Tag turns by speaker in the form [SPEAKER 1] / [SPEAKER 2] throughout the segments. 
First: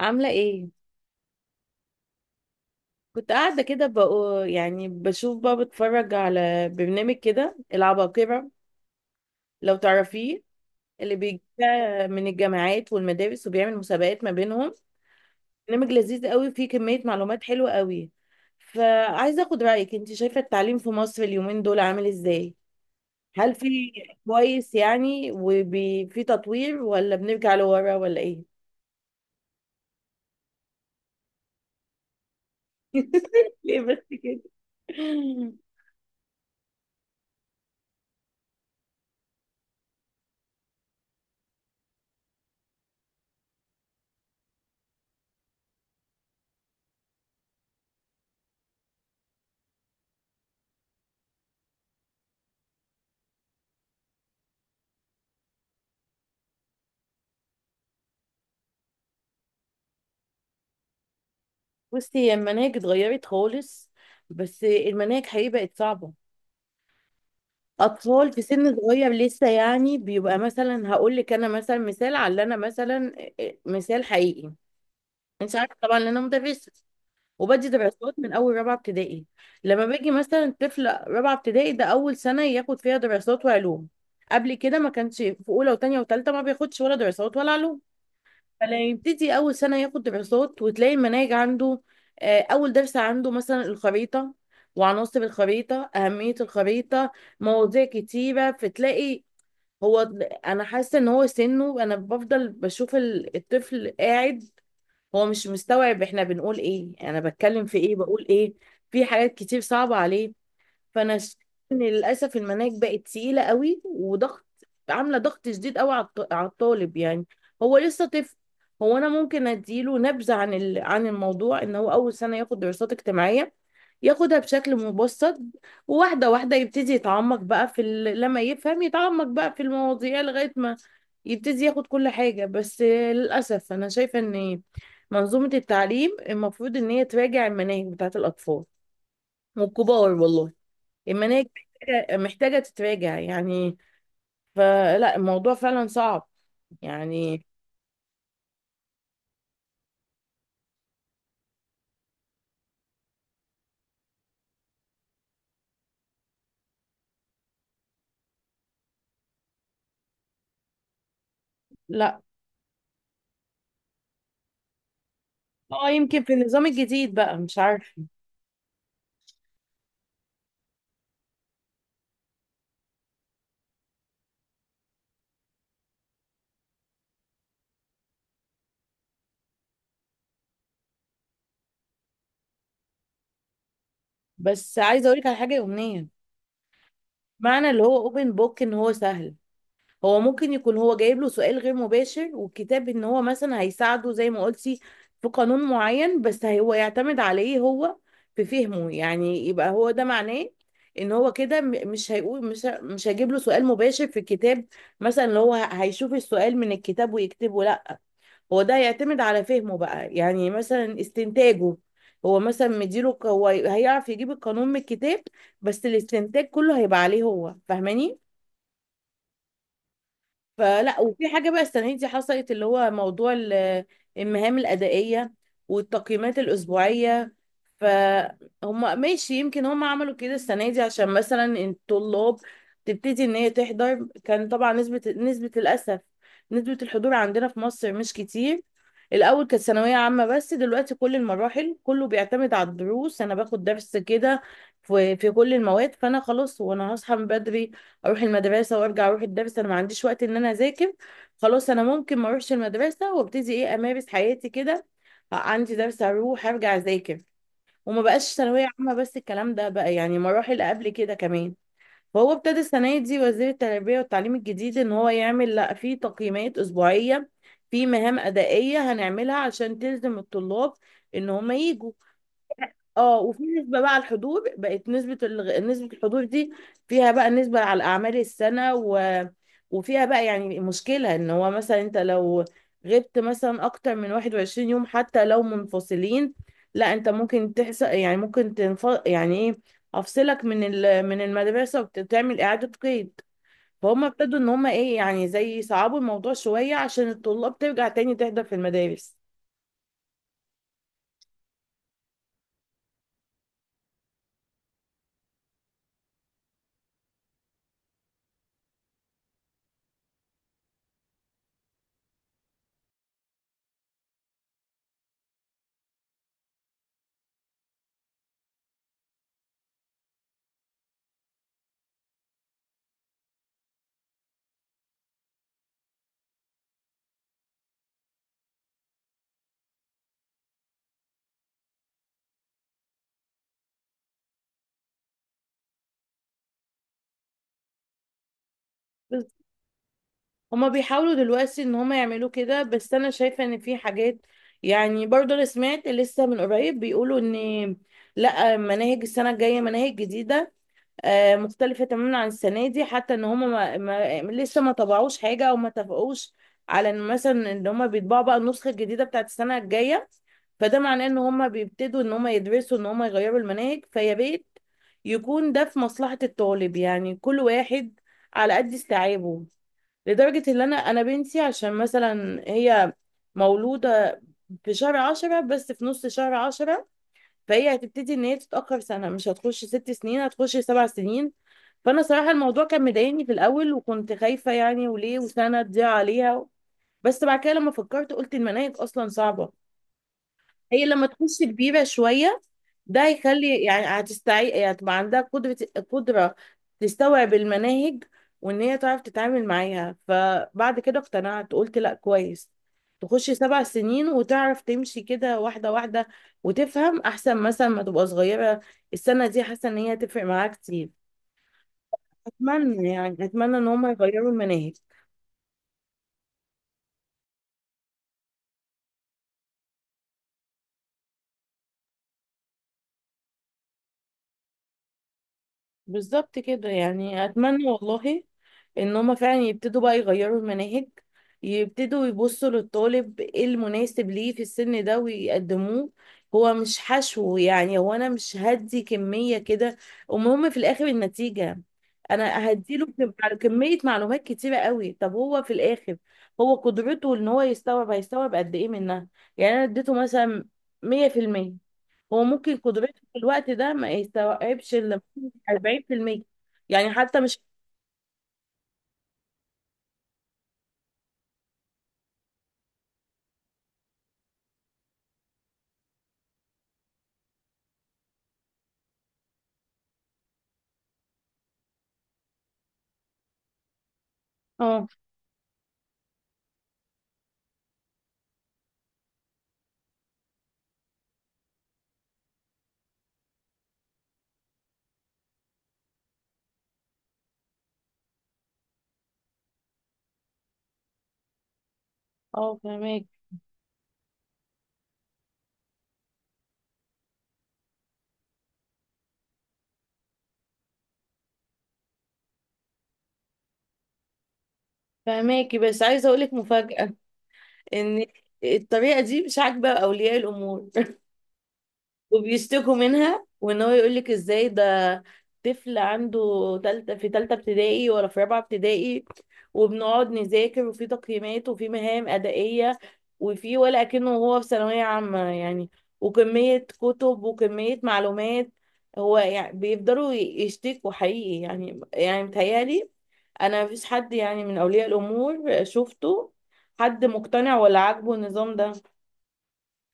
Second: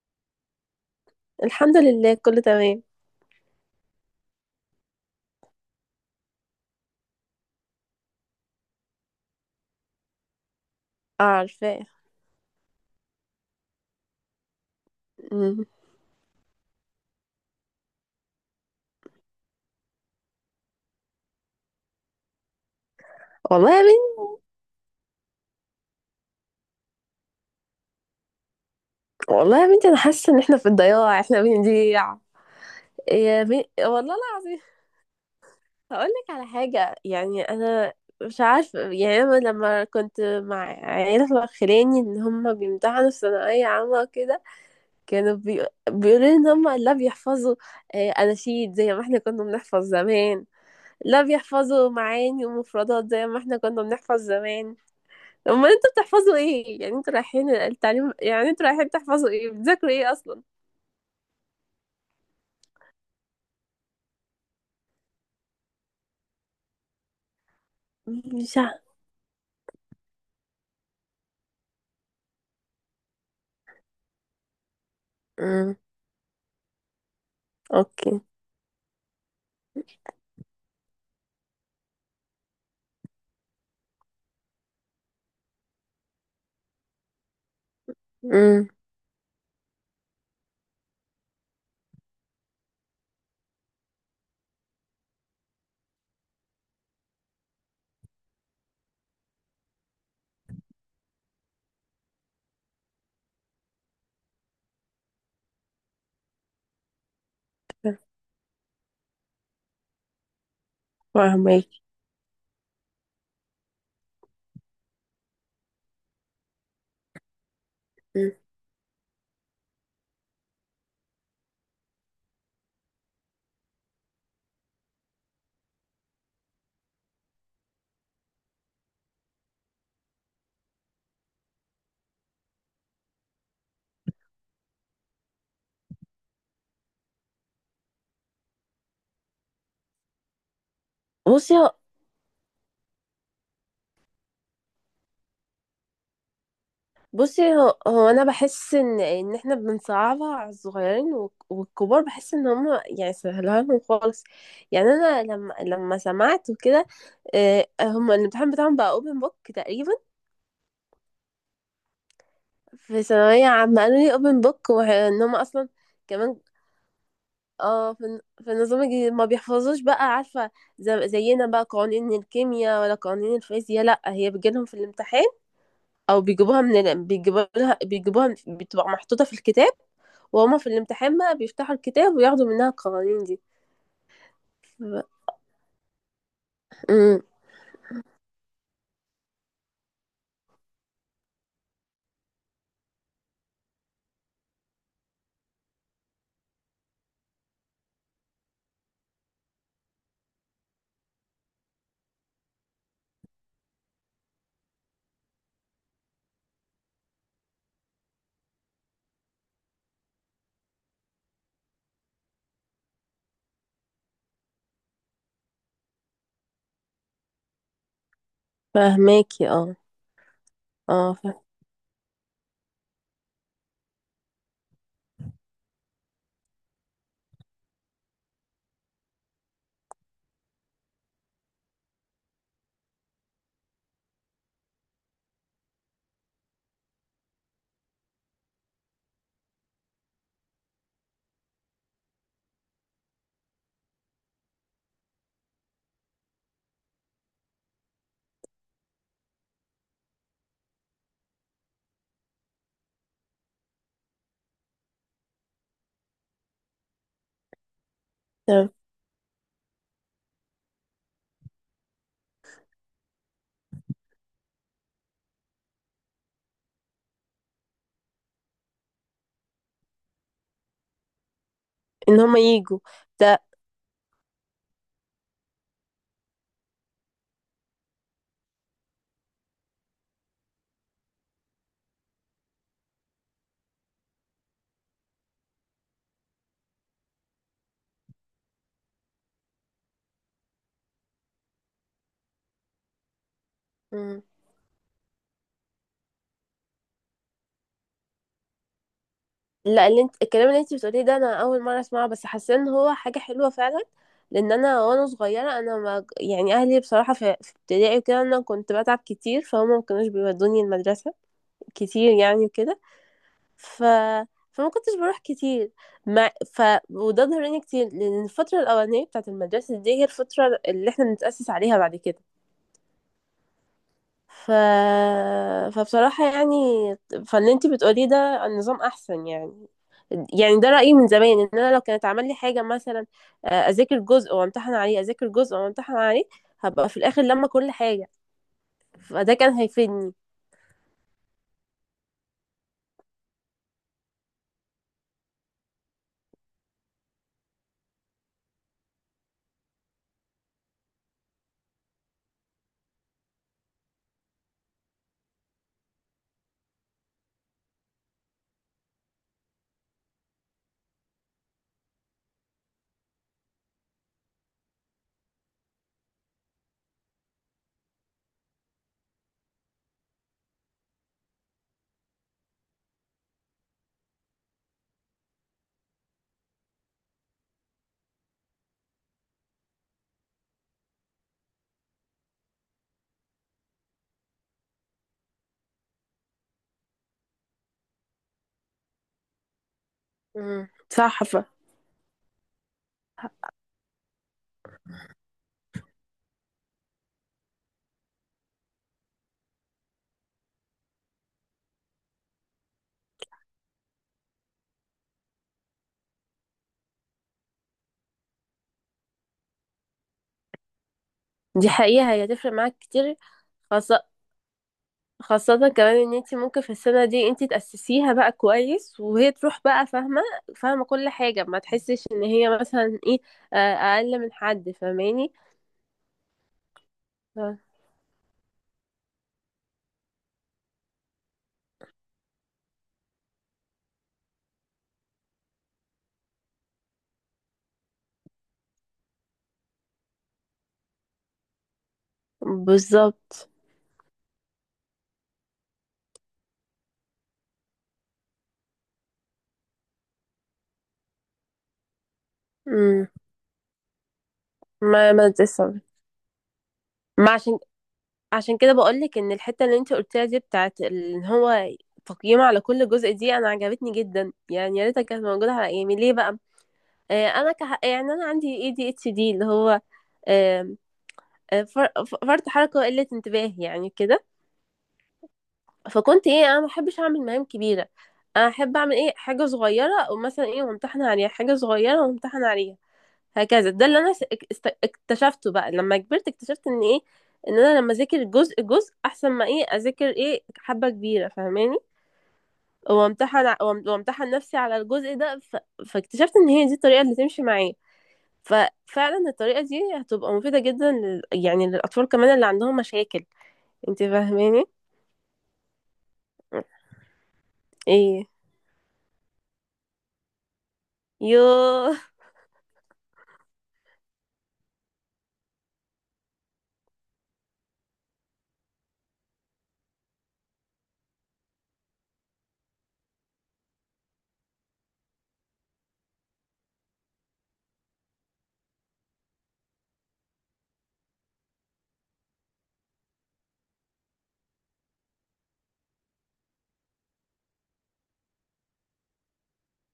[SPEAKER 1] عاملة ايه؟
[SPEAKER 2] الحمد لله كله تمام.
[SPEAKER 1] كنت قاعدة كده بقو يعني بشوف بقى بتفرج على برنامج كده العباقرة، لو تعرفيه، اللي
[SPEAKER 2] اه،
[SPEAKER 1] بيجي
[SPEAKER 2] عارفاه.
[SPEAKER 1] من الجامعات والمدارس وبيعمل مسابقات ما بينهم.
[SPEAKER 2] مم.
[SPEAKER 1] برنامج لذيذ قوي فيه كمية معلومات حلوة قوي. فعايزة اخد رأيك، انت شايفة التعليم في مصر اليومين دول عامل ازاي؟ هل في
[SPEAKER 2] والله يا بنتي
[SPEAKER 1] كويس يعني وفي تطوير ولا بنرجع لورا ولا ايه؟
[SPEAKER 2] والله يا بنتي انا حاسه ان احنا في الضياع، احنا بنضيع. يا بنتي
[SPEAKER 1] ليه بس
[SPEAKER 2] والله
[SPEAKER 1] كده؟
[SPEAKER 2] العظيم. هقول لك على حاجه. يعني انا مش عارفه، يعني انا لما كنت مع عيله خلاني ان هم بيمتحنوا في ثانويه عامه كده. كانوا بيقولوا لي ان هم لا بيحفظوا اناشيد زي ما احنا كنا بنحفظ زمان. لا بيحفظوا معاني ومفردات زي ما احنا كنا بنحفظ زمان. امال انتوا بتحفظوا ايه؟ يعني انتوا رايحين التعليم، يعني انتوا رايحين تحفظوا ايه؟ بتذاكروا ايه اصلا؟
[SPEAKER 1] بصي، هي المناهج اتغيرت خالص، بس المناهج حقيقي بقت صعبة. أطفال في
[SPEAKER 2] مش ع...
[SPEAKER 1] سن صغير لسه، يعني بيبقى مثلا، هقول لك أنا مثلا، مثال على اللي أنا مثلا، مثال حقيقي. أنت عارفة
[SPEAKER 2] امم.
[SPEAKER 1] طبعا إن أنا مدرسة وبدي دراسات
[SPEAKER 2] اوكي.
[SPEAKER 1] من أول رابعة ابتدائي. لما باجي مثلا طفل رابعة ابتدائي، ده أول سنة ياخد فيها دراسات وعلوم. قبل كده ما كانش في أولى وتانية وتالتة، ما بياخدش ولا دراسات ولا علوم.
[SPEAKER 2] امم.
[SPEAKER 1] فلا يبتدي اول سنه ياخد دراسات وتلاقي المناهج عنده. اول درس عنده مثلا الخريطه وعناصر الخريطه اهميه الخريطه، مواضيع كتيره، فتلاقي هو، انا حاسه ان هو سنه انا بفضل بشوف الطفل قاعد، هو مش مستوعب احنا بنقول ايه، انا بتكلم في ايه بقول ايه، في حاجات كتير صعبه عليه. فانا شايفة
[SPEAKER 2] فاهمك.
[SPEAKER 1] ان للاسف المناهج بقت تقيله قوي وضغط، عامله ضغط شديد قوي على على الطالب يعني، هو لسه
[SPEAKER 2] أمم.
[SPEAKER 1] طفل. هو انا ممكن اديله نبذه عن عن الموضوع ان هو اول سنه ياخد دراسات اجتماعيه، ياخدها بشكل مبسط، وواحده واحده يبتدي يتعمق بقى في لما يفهم يتعمق بقى في المواضيع لغايه ما يبتدي ياخد كل حاجه. بس للاسف انا شايفه ان منظومه التعليم المفروض ان هي تراجع المناهج بتاعت الاطفال والكبار، والله المناهج
[SPEAKER 2] بصي هو
[SPEAKER 1] محتاجة تتراجع يعني، فلا الموضوع فعلا صعب
[SPEAKER 2] بصي
[SPEAKER 1] يعني.
[SPEAKER 2] هو, هو انا بحس ان احنا بنصعبها على الصغيرين والكبار، بحس ان هم يعني سهلوها لهم خالص. يعني انا لما سمعت وكده، هم الامتحان بتاعهم بقى اوبن بوك تقريبا.
[SPEAKER 1] لا،
[SPEAKER 2] في ثانوية عامة قالوا لي اوبن بوك، وان هم اصلا
[SPEAKER 1] اه، يمكن في
[SPEAKER 2] كمان.
[SPEAKER 1] النظام الجديد بقى، مش عارفة.
[SPEAKER 2] اه، في النظام الجديد ما بيحفظوش بقى، عارفة. زينا بقى قوانين الكيمياء ولا قوانين الفيزياء، لا هي بتجيلهم في الامتحان. او بيجيبوها بيجيبوها بتبقى محطوطة في الكتاب، وهما في الامتحان بقى بيفتحوا الكتاب وياخدوا منها القوانين دي.
[SPEAKER 1] بس
[SPEAKER 2] ف...
[SPEAKER 1] عايزة اقولك على حاجة يومية،
[SPEAKER 2] امم.
[SPEAKER 1] معنى اللي هو اوبن بوك ان هو سهل، هو ممكن يكون هو جايب له سؤال غير مباشر، والكتاب ان هو مثلا هيساعده زي ما قلتي في قانون معين، بس هو يعتمد عليه هو في فهمه، يعني يبقى هو ده معناه، ان هو كده مش هيقول، مش مش هجيب له سؤال مباشر في الكتاب، مثلا اللي هو هيشوف السؤال من الكتاب ويكتبه، لا، هو ده هيعتمد على فهمه بقى، يعني مثلا استنتاجه، هو مثلا مديله هو هيعرف يجيب القانون من الكتاب، بس الاستنتاج كله هيبقى عليه هو، فاهماني؟
[SPEAKER 2] فاهماكي، اه.
[SPEAKER 1] فلا،
[SPEAKER 2] اه،
[SPEAKER 1] وفي حاجة بقى السنة دي حصلت اللي هو موضوع المهام الأدائية والتقييمات الأسبوعية. فهم ماشي، يمكن هم عملوا كده السنة دي عشان مثلا الطلاب تبتدي إن هي تحضر، كان طبعا نسبة للأسف نسبة الحضور عندنا في مصر مش كتير. الأول كانت ثانوية عامة بس دلوقتي كل المراحل، كله بيعتمد على الدروس. أنا باخد درس كده في كل المواد، فأنا خلاص وأنا هصحى من بدري اروح المدرسه وارجع اروح الدرس، انا ما عنديش وقت ان انا اذاكر، خلاص انا ممكن ما اروحش المدرسه وابتدي ايه امارس حياتي كده، عندي درس اروح ارجع اذاكر. وما بقاش ثانويه
[SPEAKER 2] فاهم.
[SPEAKER 1] عامه بس، الكلام ده بقى يعني مراحل قبل كده كمان. فهو ابتدى السنه دي وزير التربيه والتعليم الجديد ان هو يعمل، لا، في تقييمات اسبوعيه، في مهام ادائيه هنعملها عشان تلزم الطلاب ان هم يجوا.
[SPEAKER 2] ان هما يجوا
[SPEAKER 1] اه، وفي
[SPEAKER 2] ده.
[SPEAKER 1] نسبة بقى على الحضور، بقت نسبة الحضور دي فيها بقى نسبة على أعمال السنة وفيها بقى يعني مشكلة، ان هو مثلا انت لو غبت مثلا اكتر من 21 يوم حتى لو منفصلين، لا انت ممكن تحصل، يعني ممكن يعني ايه، افصلك من من المدرسة وتعمل اعادة قيد. فهم
[SPEAKER 2] امم.
[SPEAKER 1] ابتدوا ان هم ايه، يعني زي يصعبوا الموضوع شوية عشان الطلاب ترجع تاني تحضر في المدارس.
[SPEAKER 2] لا، اللي انت الكلام اللي انت بتقوليه ده انا اول مره اسمعه، بس حاسه ان هو حاجه حلوه فعلا. لان انا وانا صغيره، انا ما يعني اهلي بصراحه في ابتدائي وكده انا كنت بتعب كتير، فهم ما كانوش بيودوني المدرسه كتير يعني وكده. ف فما كنتش بروح كتير. مع ف وده ضرني كتير، لان الفتره الاولانيه بتاعه المدرسه دي هي الفتره اللي احنا بنتاسس عليها بعد كده. ف... فبصراحة يعني، فاللي انتي بتقوليه ده النظام احسن. يعني يعني ده رأيي من زمان، ان انا لو كانت عمل لي حاجة مثلا، اذاكر جزء وامتحن عليه، اذاكر جزء وامتحن عليه، هبقى في الاخر لما كل حاجة، فده كان هيفيدني.
[SPEAKER 1] هما بيحاولوا دلوقتي ان هما يعملوا كده، بس انا شايفة ان في حاجات، يعني برضه انا سمعت لسه من قريب بيقولوا ان لا، مناهج السنة الجاية مناهج جديدة، مختلفة تماما عن السنة دي، حتى ان هم ما لسه ما طبعوش حاجة او ما اتفقوش على ان مثلا ان هم بيطبعوا بقى النسخة الجديدة بتاعت السنة الجاية. فده معناه ان هم بيبتدوا ان هم يدرسوا ان هم يغيروا المناهج، فيا ريت يكون ده في مصلحة الطالب، يعني كل واحد على قد استيعابه. لدرجة ان انا بنتي عشان مثلا هي مولودة في شهر 10، بس في نص شهر 10، فهي هتبتدي ان هي تتاخر سنه، مش هتخش 6 سنين، هتخش 7 سنين. فانا صراحه الموضوع كان مضايقني في الاول، وكنت خايفه يعني، وليه؟ وسنه تضيع عليها. بس بعد كده لما فكرت قلت المناهج اصلا صعبه،
[SPEAKER 2] مم.
[SPEAKER 1] هي لما
[SPEAKER 2] صح.
[SPEAKER 1] تخش كبيرة شوية ده هيخلي، يعني هتستعي، يعني هتبقى عندها قدرة تستوعب المناهج وان هي تعرف تتعامل معاها. فبعد كده اقتنعت قلت لا كويس، تخش 7 سنين وتعرف تمشي كده واحدة واحدة، وتفهم احسن مثلا ما تبقى صغيرة. السنة دي حاسة ان هي تفرق معاها كتير.
[SPEAKER 2] دي حقيقة، هي هتفرق معاك
[SPEAKER 1] اتمنى
[SPEAKER 2] كتير.
[SPEAKER 1] يعني اتمنى ان هم
[SPEAKER 2] خاصة
[SPEAKER 1] يغيروا المناهج.
[SPEAKER 2] خاصة كمان ان انتي ممكن في السنة دي انتي تأسسيها بقى كويس، وهي تروح بقى فاهمة فاهمة كل حاجة، ما تحسش ان هي مثلا ايه، اقل من حد، فاهماني.
[SPEAKER 1] بالظبط كده، يعني
[SPEAKER 2] آه.
[SPEAKER 1] اتمنى والله ان هما فعلا يبتدوا بقى يغيروا المناهج، يبتدوا يبصوا للطالب ايه المناسب ليه في السن ده ويقدموه، هو مش حشو. يعني هو انا مش هدي كمية كده، المهم في الاخر النتيجة، انا هديله على
[SPEAKER 2] بالظبط.
[SPEAKER 1] كمية معلومات كتيرة قوي، طب هو في الاخر هو قدرته ان هو يستوعب هيستوعب قد ايه منها؟ يعني انا اديته مثلا 100%، هو ممكن قدرته
[SPEAKER 2] امم.
[SPEAKER 1] في الوقت ده ما يستوعبش الا
[SPEAKER 2] ما تسمع.
[SPEAKER 1] 40%، يعني حتى
[SPEAKER 2] ما
[SPEAKER 1] مش.
[SPEAKER 2] عشان كده بقولك ان الحته اللي انت قلتيها دي بتاعت ان هو تقييم على كل جزء دي، انا عجبتني جدا. يعني يا ريتها كانت موجوده على ايامي، ليه بقى؟ آه، انا يعني انا عندي ADHD اللي هو، آم، فرط حركه وقله انتباه يعني كده.
[SPEAKER 1] اه،
[SPEAKER 2] فكنت ايه، انا ما بحبش اعمل مهام كبيره. انا احب اعمل ايه حاجه صغيره، ومثلا ايه، وامتحن عليها حاجه صغيره وامتحن عليها. هكذا ده اللي انا اكتشفته بقى لما كبرت. اكتشفت ان ايه، ان انا لما اذاكر جزء جزء احسن ما ايه اذاكر ايه حبة كبيرة، فاهماني،
[SPEAKER 1] اه، فهماك.
[SPEAKER 2] وامتحن نفسي على الجزء ده. فاكتشفت ان هي دي الطريقة اللي تمشي معايا. ففعلا الطريقة دي هتبقى مفيدة جدا يعني للاطفال كمان اللي عندهم مشاكل. انت فاهماني؟
[SPEAKER 1] فهماكي، بس عايزه اقول لك مفاجاه، ان
[SPEAKER 2] ايه.
[SPEAKER 1] الطريقه دي مش عاجبه اولياء الامور
[SPEAKER 2] يوه
[SPEAKER 1] وبيشتكوا منها. وان هو يقولك ازاي ده طفل عنده تالتة في تالتة ابتدائي ولا في رابعة ابتدائي وبنقعد نذاكر وفي تقييمات وفي مهام أدائية، وفي ولا أكنه هو في ثانوية عامة يعني، وكمية كتب وكمية معلومات. هو يعني بيفضلوا يشتكوا حقيقي، يعني متهيألي أنا مفيش حد، يعني من أولياء الأمور شفته حد مقتنع ولا عاجبه النظام ده،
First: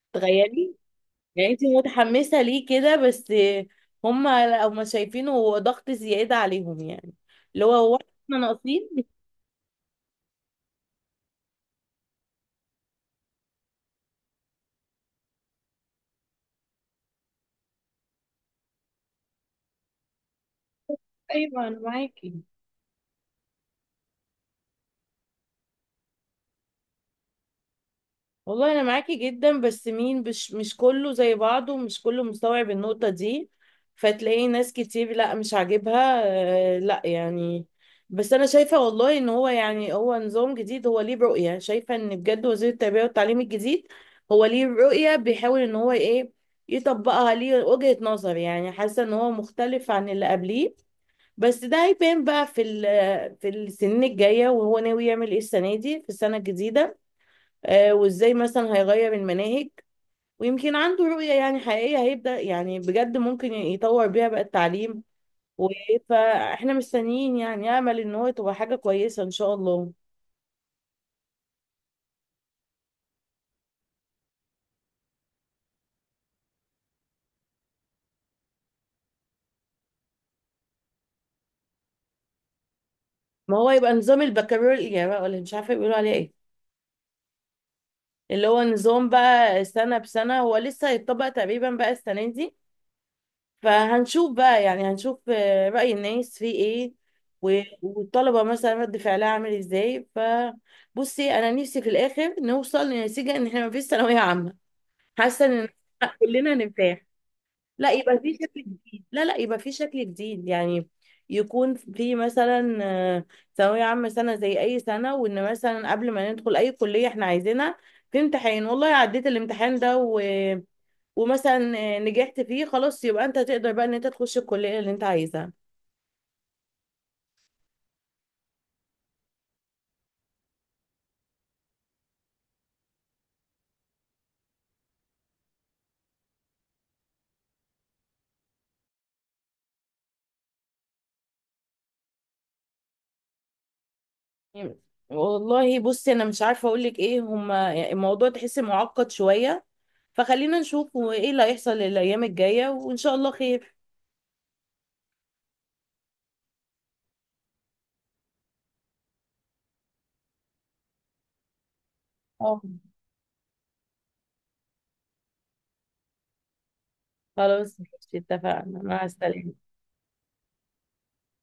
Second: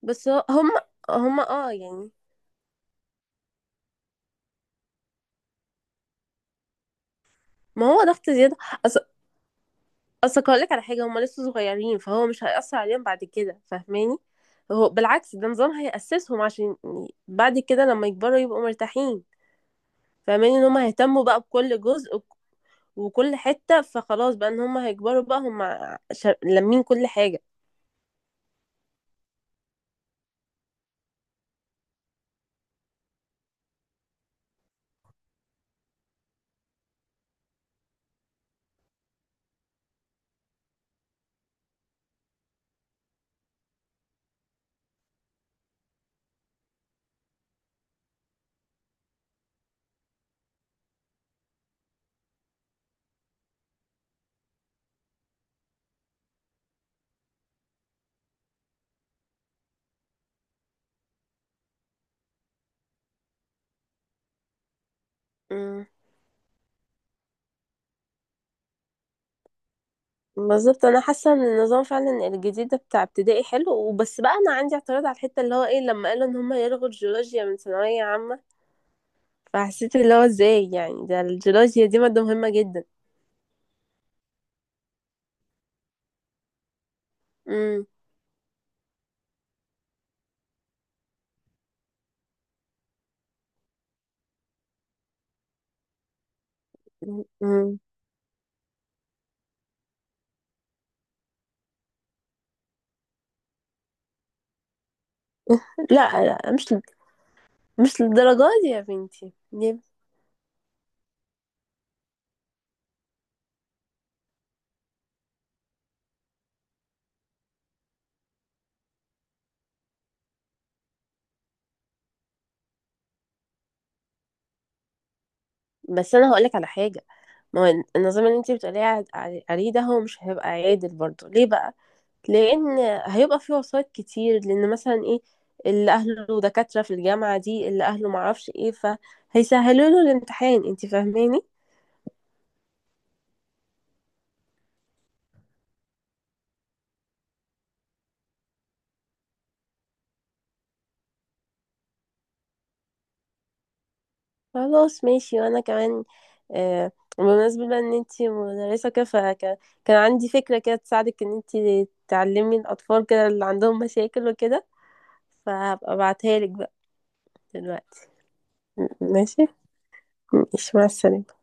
[SPEAKER 2] بس هم
[SPEAKER 1] تخيلي.
[SPEAKER 2] هم
[SPEAKER 1] يعني انت
[SPEAKER 2] اه يعني.
[SPEAKER 1] متحمسة ليه كده بس؟ هما لو ما شايفينه هو ضغط زيادة عليهم يعني، اللي هو
[SPEAKER 2] ما
[SPEAKER 1] هو
[SPEAKER 2] هو ضغط
[SPEAKER 1] احنا
[SPEAKER 2] زيادة.
[SPEAKER 1] ناقصين.
[SPEAKER 2] اصل هقولك على حاجه، هما لسه صغيرين، فهو مش هيأثر عليهم بعد كده، فاهماني. هو بالعكس، ده نظام هيأسسهم، عشان بعد كده لما يكبروا يبقوا مرتاحين. فاهماني ان هما هيهتموا بقى
[SPEAKER 1] ايوه، انا
[SPEAKER 2] بكل جزء
[SPEAKER 1] معاكي.
[SPEAKER 2] وكل حته، فخلاص بقى ان هما هيكبروا بقى هما لامين كل حاجه.
[SPEAKER 1] والله انا معاكي جدا بس مين، مش كله زي بعضه ومش كله مستوعب النقطة دي، فتلاقي ناس كتير لا مش عاجبها. لا يعني. بس انا شايفة والله ان هو، يعني هو نظام جديد، هو ليه رؤية. شايفة ان بجد وزير التربية والتعليم الجديد هو ليه رؤية بيحاول ان هو ايه يطبقها، ليه وجهة نظر، يعني حاسة ان هو مختلف عن اللي قبليه. بس ده هيبان بقى في في السنين الجاية، وهو ناوي يعمل ايه السنة دي في السنة الجديدة، وازاي مثلا هيغير المناهج، ويمكن عنده رؤية يعني حقيقية هيبدأ، يعني بجد ممكن يطور بيها بقى التعليم. و-
[SPEAKER 2] امم.
[SPEAKER 1] فاحنا مستنيين يعني، امل ان هو تبقى حاجة كويسة ان شاء الله.
[SPEAKER 2] بالظبط. انا حاسه ان النظام فعلا الجديد ده بتاع ابتدائي حلو. وبس بقى انا عندي اعتراض على الحته اللي هو ايه، لما قالوا ان هما يلغوا الجيولوجيا من ثانويه عامه، فحسيت اللي هو ازاي؟ يعني ده الجيولوجيا دي ماده مهمه جدا.
[SPEAKER 1] ما هو يبقى نظام البكالوريا بقى، ولا مش عارفة بيقولوا عليه ايه،
[SPEAKER 2] امم.
[SPEAKER 1] اللي هو نظام بقى سنة بسنة. هو لسه هيتطبق تقريبا بقى السنة دي، فهنشوف بقى، يعني هنشوف رأي الناس فيه ايه،
[SPEAKER 2] مم.
[SPEAKER 1] والطلبة مثلا رد فعلها عامل ازاي. فبصي انا نفسي في الاخر نوصل لنتيجة ان احنا ما فيش ثانوية عامة، حاسة ان
[SPEAKER 2] لا، لا،
[SPEAKER 1] كلنا
[SPEAKER 2] مش
[SPEAKER 1] نرتاح. لا
[SPEAKER 2] مش
[SPEAKER 1] يبقى في
[SPEAKER 2] للدرجة
[SPEAKER 1] شكل
[SPEAKER 2] دي يا
[SPEAKER 1] جديد، لا،
[SPEAKER 2] بنتي،
[SPEAKER 1] لا يبقى في
[SPEAKER 2] ليه؟
[SPEAKER 1] شكل جديد يعني، يكون في مثلا ثانوية عامة سنة زي أي سنة، وإن مثلا قبل ما ندخل أي كلية إحنا عايزينها في امتحان، والله عديت الامتحان ده ومثلا نجحت فيه، خلاص يبقى انت تقدر بقى ان انت تخش الكلية اللي انت عايزها.
[SPEAKER 2] بس انا هقولك على حاجة، ما هو النظام اللي انت بتقولي عليه ده هو مش هيبقى عادل برضه، ليه بقى؟ لان هيبقى فيه وسايط كتير، لان مثلا ايه، اللي اهله دكاترة في الجامعة دي، اللي اهله معرفش ايه فهيسهلوا له الامتحان، انت فاهماني.
[SPEAKER 1] والله بصي انا مش عارفة اقولك ايه، هما الموضوع تحس معقد شوية، فخلينا نشوف هو ايه اللي هيحصل الايام الجاية وان شاء الله خير.
[SPEAKER 2] خلاص ماشي. وانا كمان آه بمناسبة بقى ان انت مدرسة كده، فكان عندي فكرة كده تساعدك ان انت تعلمي
[SPEAKER 1] اه،
[SPEAKER 2] الاطفال كده اللي عندهم مشاكل وكده، فهبقى ابعتها لك بقى
[SPEAKER 1] خلاص ماشي،
[SPEAKER 2] دلوقتي.
[SPEAKER 1] اتفقنا، مع
[SPEAKER 2] ماشي.
[SPEAKER 1] السلامة.
[SPEAKER 2] ماشي، مع السلامة.